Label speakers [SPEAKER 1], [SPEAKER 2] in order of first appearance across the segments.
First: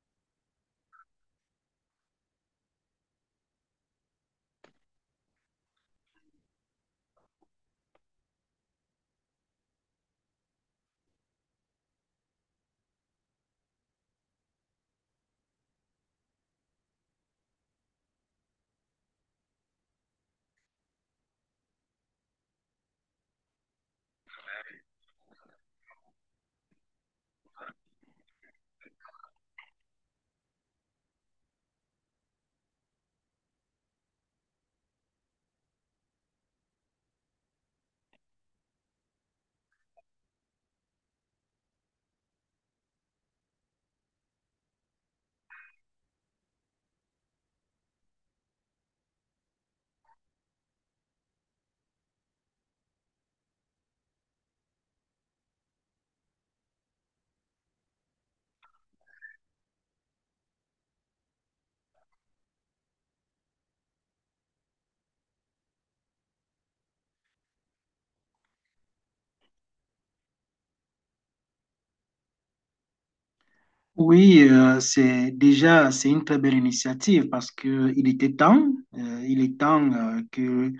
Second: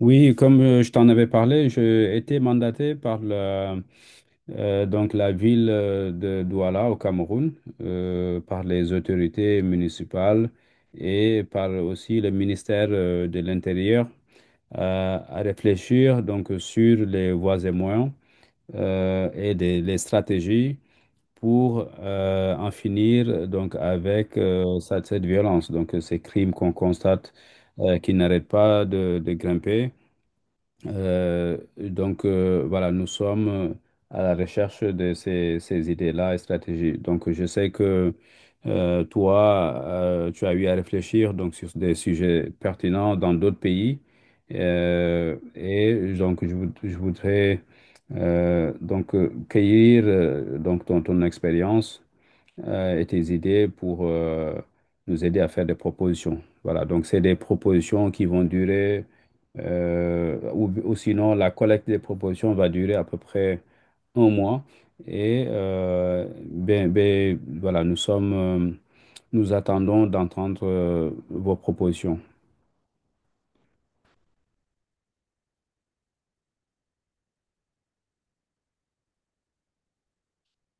[SPEAKER 1] Oui, comme je t'en avais parlé, j'ai été mandaté par la ville de Douala au Cameroun, par les autorités municipales et par aussi le ministère de l'Intérieur à réfléchir donc sur les voies et moyens les stratégies pour en finir donc avec cette violence, donc ces crimes qu'on constate qui n'arrêtent pas de grimper. Voilà, nous sommes à la recherche de ces idées-là et stratégies. Donc je sais que toi, tu as eu à réfléchir donc, sur des sujets pertinents dans d'autres pays. Et donc je voudrais cueillir donc ton expérience et tes idées pour nous aider à faire des propositions. Voilà, donc c'est des propositions qui vont durer, ou sinon la collecte des propositions va durer à peu près un mois. Et ben, voilà, nous attendons d'entendre vos propositions.
[SPEAKER 2] Oui, c'est déjà c'est une très belle initiative parce que il était temps, il est temps que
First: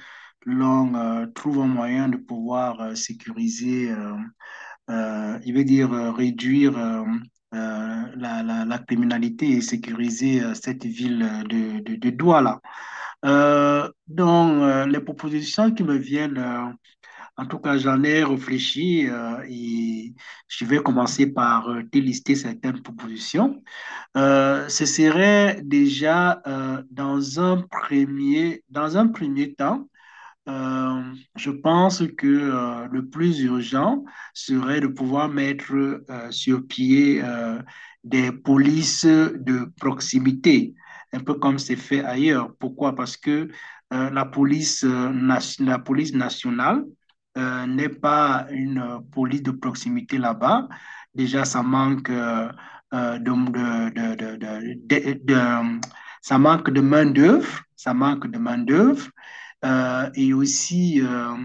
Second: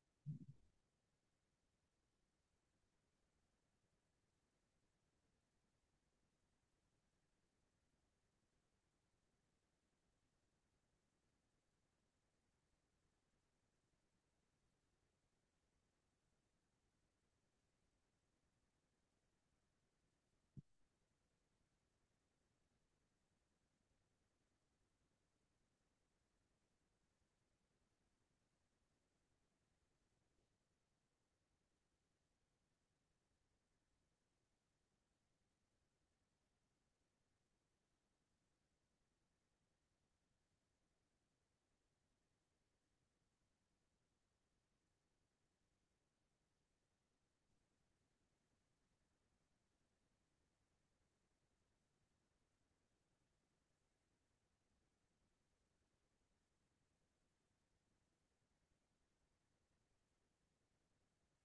[SPEAKER 2] l'on trouve un moyen de pouvoir sécuriser, il veut dire réduire la criminalité et sécuriser cette ville de Douala. Donc les propositions qui me viennent, en tout cas j'en ai réfléchi et je vais commencer par délister certaines propositions. Ce serait déjà dans un premier temps je pense que le plus urgent serait de pouvoir mettre sur pied des polices de proximité, un peu comme c'est fait ailleurs. Pourquoi? Parce que la police, la police nationale n'est pas une police de proximité là-bas. Déjà, ça manque de- ça manque de main-d'œuvre, ça manque de main-d'œuvre. Euh, et aussi euh,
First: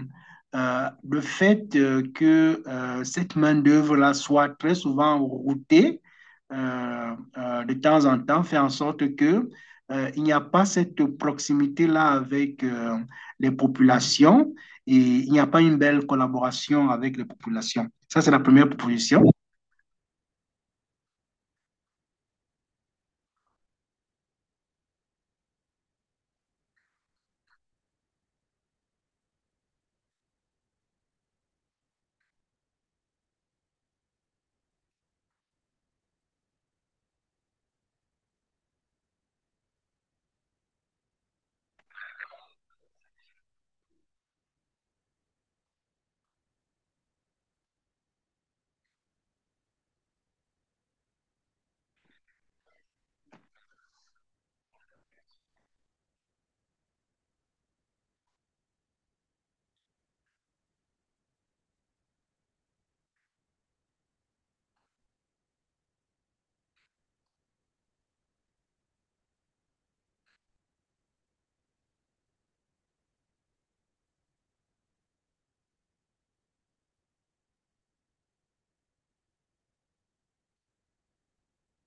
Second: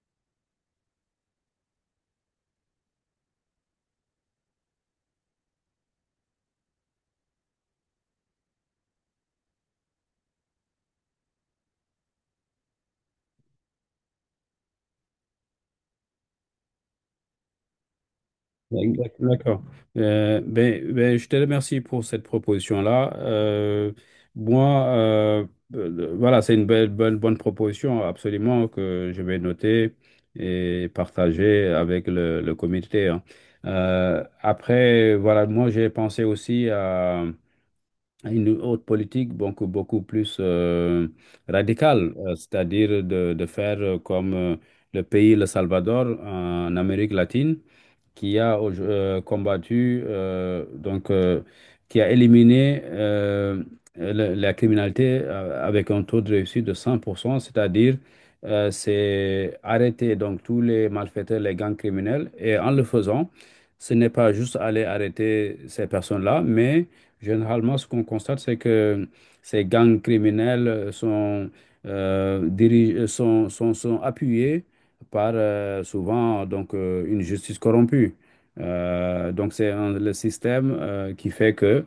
[SPEAKER 2] euh, le fait que cette main-d'œuvre-là soit très souvent routée de temps en temps fait en sorte que il n'y a pas cette proximité-là avec les populations et il n'y a pas une belle collaboration avec les populations. Ça, c'est la première proposition.
[SPEAKER 1] D'accord. Ben, je te remercie pour cette proposition-là. Moi, euh, voilà, c'est une bonne proposition, absolument, que je vais noter et partager avec le comité, hein. Après, voilà, moi, j'ai pensé aussi à une autre politique beaucoup plus radicale, c'est-à-dire de faire comme le pays, le Salvador, en Amérique latine qui a qui a éliminé la criminalité avec un taux de réussite de 100%, c'est-à-dire c'est arrêter donc tous les malfaiteurs, les gangs criminels, et en le faisant, ce n'est pas juste aller arrêter ces personnes-là, mais généralement, ce qu'on constate, c'est que ces gangs criminels sont, dirige- sont, sont, sont appuyés par souvent donc une justice corrompue. Donc le système qui fait que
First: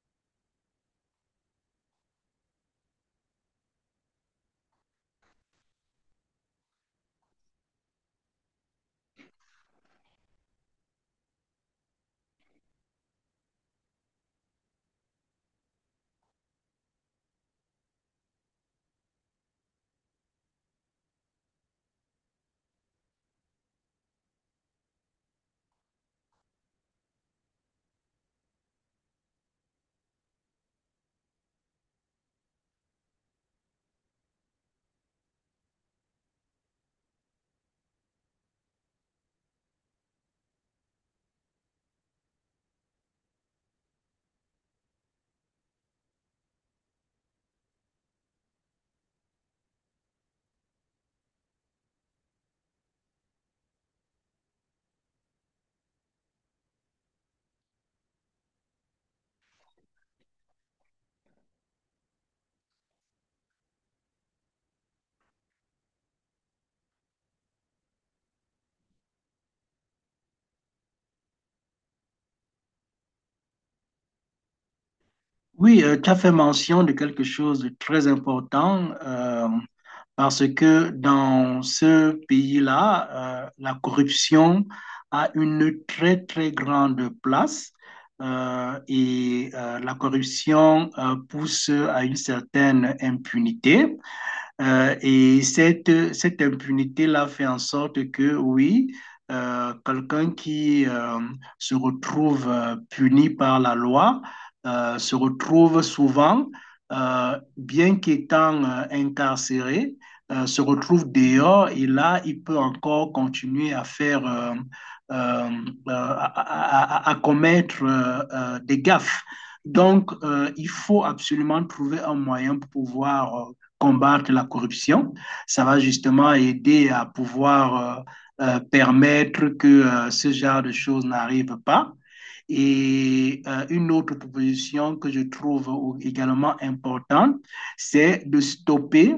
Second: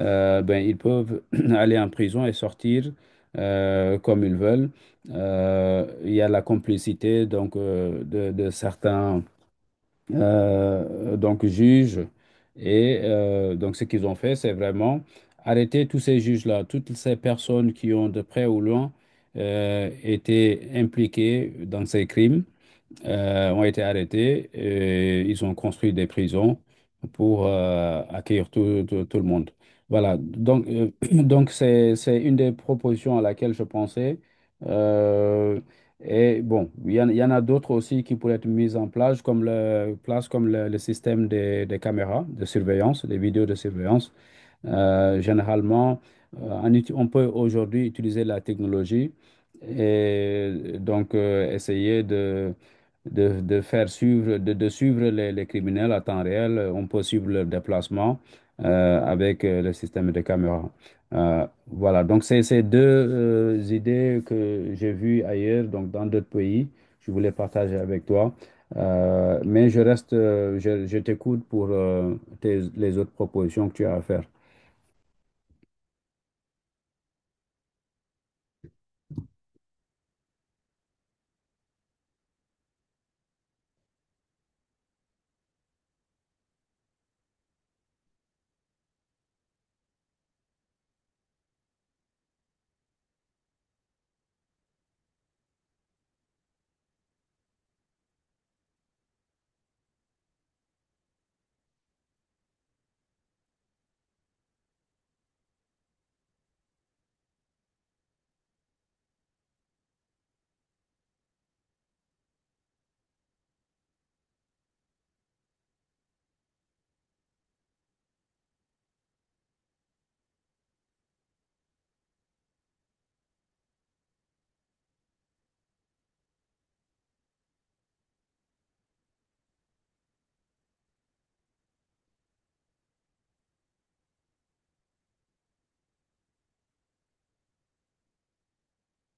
[SPEAKER 1] ben, ils peuvent aller en prison et sortir comme ils veulent. Il y a la complicité donc de certains donc juges et donc ce qu'ils ont fait c'est vraiment arrêter tous ces juges-là, toutes ces personnes qui ont de près ou loin été impliquées dans ces crimes ont été arrêtés et ils ont construit des prisons pour accueillir tout le monde. Voilà, donc c'est une des propositions à laquelle je pensais. Euh, et bon, il y en a d'autres aussi qui pourraient être mises en place, comme le système des caméras de surveillance, des vidéos de surveillance. Généralement, on peut aujourd'hui utiliser la technologie et donc essayer de faire suivre, de suivre les criminels à temps réel. On peut suivre leur déplacement avec le système de caméra. Voilà, donc c'est ces deux idées que j'ai vues ailleurs, donc dans d'autres pays. Je voulais partager avec toi. Mais je t'écoute pour les autres propositions que tu as à faire.
[SPEAKER 2] Oui, tu as fait mention de quelque chose de très important. Parce que dans ce pays-là, la corruption a une très, très grande place et la corruption pousse à une certaine impunité. Et cette impunité-là fait en sorte que, oui, quelqu'un qui se retrouve puni par la loi se retrouve souvent, bien qu'étant incarcéré, se retrouve dehors et là, il peut encore continuer à faire, euh, euh, à, commettre des gaffes. Donc, il faut absolument trouver un moyen pour pouvoir combattre la corruption. Ça va justement aider à pouvoir permettre que ce genre de choses n'arrive pas. Et une autre proposition que je trouve également importante, c'est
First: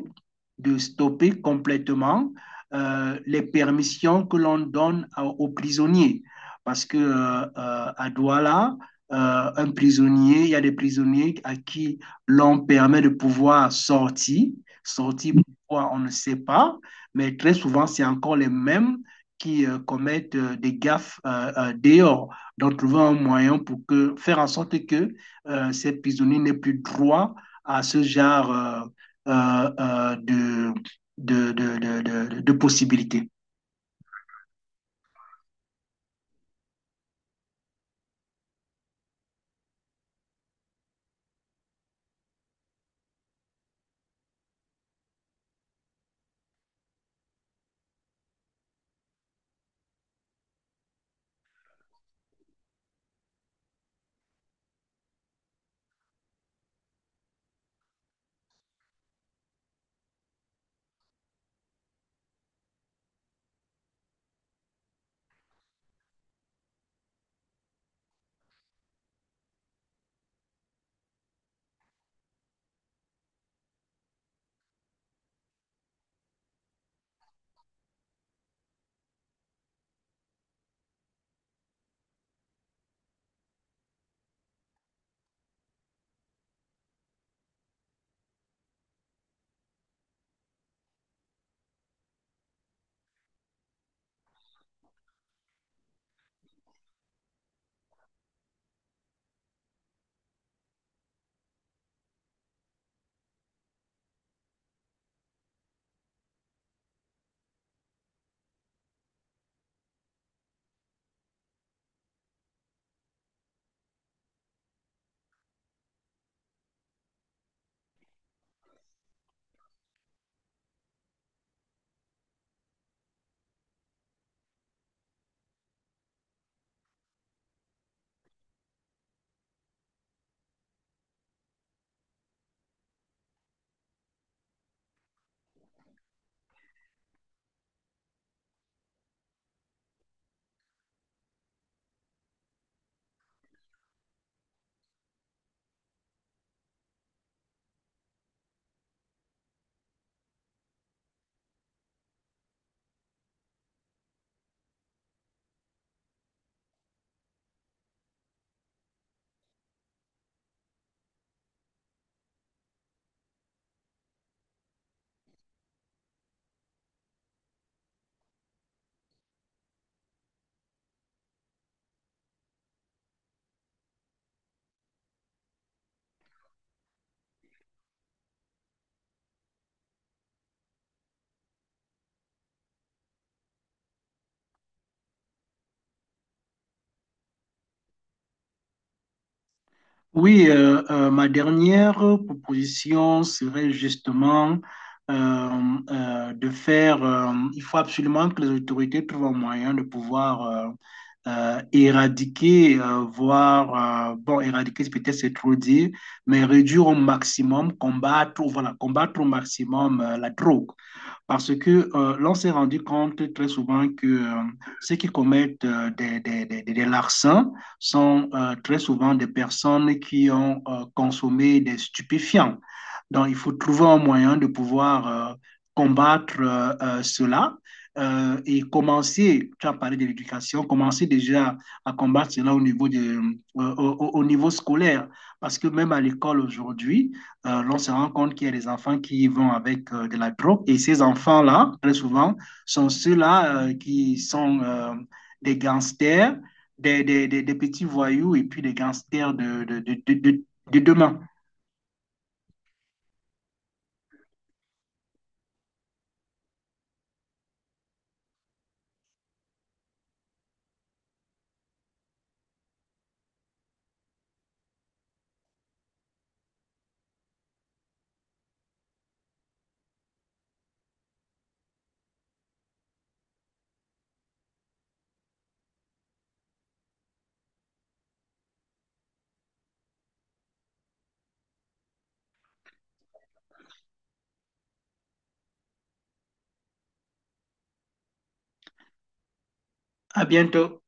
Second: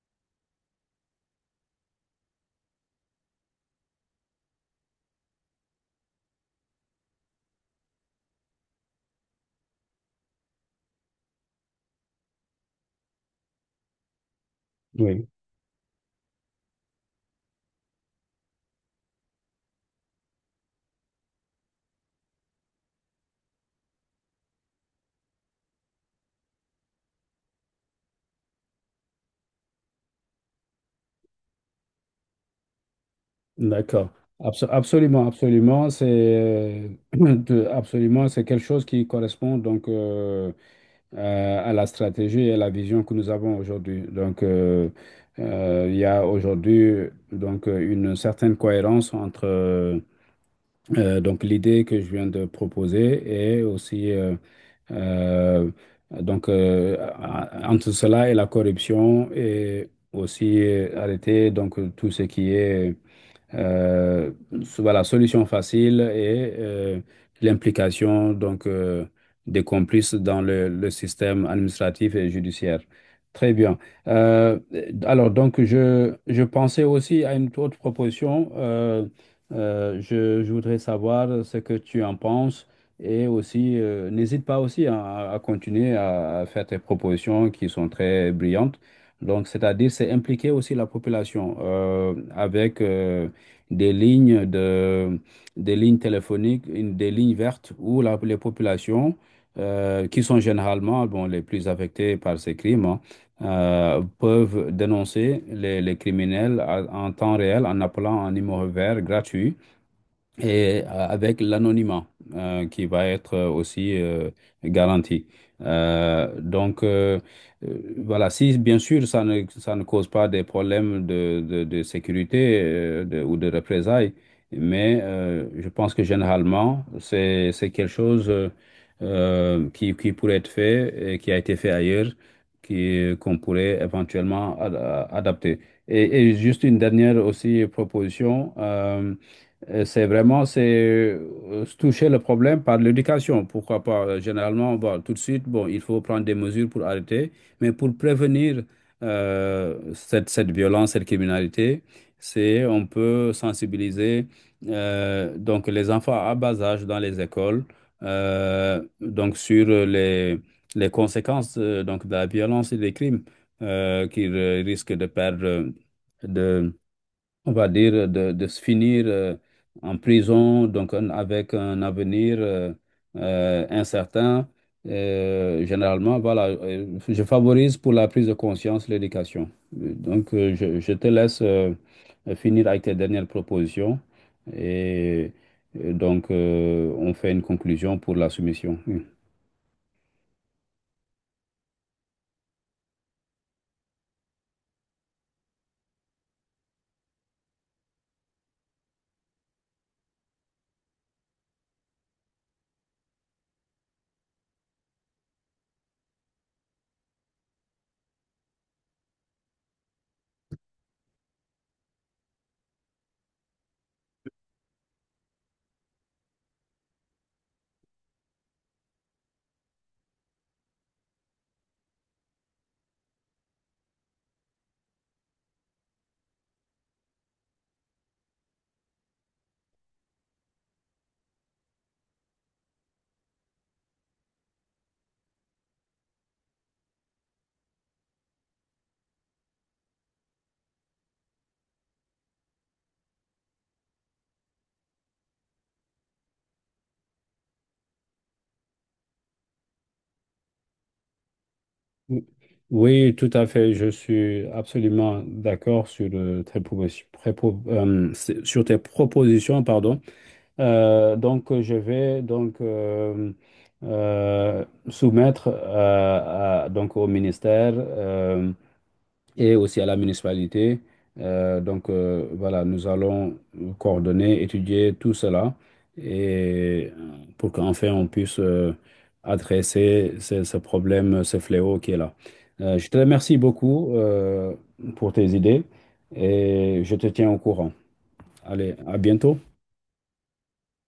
[SPEAKER 2] de stopper complètement les permissions que l'on donne à, aux prisonniers. Parce que à Douala, un prisonnier, il y a des prisonniers à qui l'on permet de pouvoir sortir,
[SPEAKER 1] Oui,
[SPEAKER 2] sortir pourquoi on ne sait pas, mais très souvent c'est encore les mêmes qui commettent des gaffes dehors. Donc trouver un moyen pour que, faire en sorte que ces prisonniers n'aient plus droit à ce genre euh, euh, de, de, de, de, de possibilités.
[SPEAKER 1] d'accord. Absolument, absolument, c'est absolument, c'est quelque chose qui correspond donc à la stratégie et à la vision que nous avons aujourd'hui. Donc, il y a aujourd'hui donc une certaine cohérence entre donc l'idée que je viens de proposer et aussi euh, entre cela et la corruption et aussi arrêter donc tout ce qui est Euh, voilà, solution facile et l'implication donc des complices dans le système administratif et judiciaire. Très bien. Euh, alors donc je pensais aussi à une autre proposition. Je voudrais savoir ce que tu en penses et aussi n'hésite pas aussi à continuer à faire tes propositions qui sont très brillantes. Donc c'est-à-dire c'est impliquer aussi la population avec des lignes de des lignes téléphoniques, des lignes vertes où les populations, qui sont généralement bon, les plus affectées par ces crimes, hein, peuvent dénoncer les criminels en temps réel en appelant un numéro vert gratuit et avec l'anonymat qui va être aussi garanti. Euh, donc, euh, voilà, si bien sûr ça ne cause pas des problèmes de sécurité ou de représailles, mais je pense que généralement, c'est quelque chose qui pourrait être fait et qui a été fait ailleurs, qu'on pourrait éventuellement adapter. Et juste une dernière aussi proposition. C'est vraiment c'est toucher le problème par l'éducation. Pourquoi pas? Généralement, bon, tout de suite, bon, il faut prendre des mesures pour arrêter, mais pour prévenir cette violence, cette criminalité, c'est on peut sensibiliser donc les enfants à bas âge dans les écoles donc sur les conséquences donc de la violence et des crimes qu'ils risquent de perdre de on va dire, de se finir en prison, donc avec un avenir incertain. Généralement, voilà, je favorise pour la prise de conscience l'éducation. Je te laisse finir avec tes dernières propositions et, et donc on fait une conclusion pour la soumission.
[SPEAKER 2] Oui, ma dernière proposition serait justement euh, de faire, il faut absolument que les autorités trouvent un moyen de pouvoir éradiquer, voire, bon, éradiquer, c'est peut-être c'est trop dire, mais réduire au maximum, combattre, voilà, combattre au maximum la drogue. Parce que l'on s'est rendu compte très souvent que ceux qui commettent des larcins sont très souvent des personnes qui ont consommé des stupéfiants. Donc, il faut trouver un moyen de pouvoir combattre cela et commencer, tu as parlé de l'éducation, commencer déjà à combattre cela au niveau au niveau scolaire. Parce que même à l'école aujourd'hui, l'on se rend compte qu'il y a des enfants qui vont avec de la drogue. Et ces enfants-là, très souvent, sont ceux-là qui sont des gangsters, petits voyous et puis des gangsters de demain.
[SPEAKER 1] Oui, oui, tout à fait. Je suis absolument d'accord sur, sur tes propositions, pardon. Donc, je vais donc soumettre donc au ministère et aussi à la municipalité. Voilà, nous allons coordonner, étudier tout cela et pour qu'enfin on puisse adresser ce problème, ce fléau qui est là. Je te remercie beaucoup pour tes idées et je te tiens au courant. Allez, à bientôt.
[SPEAKER 2] À bientôt.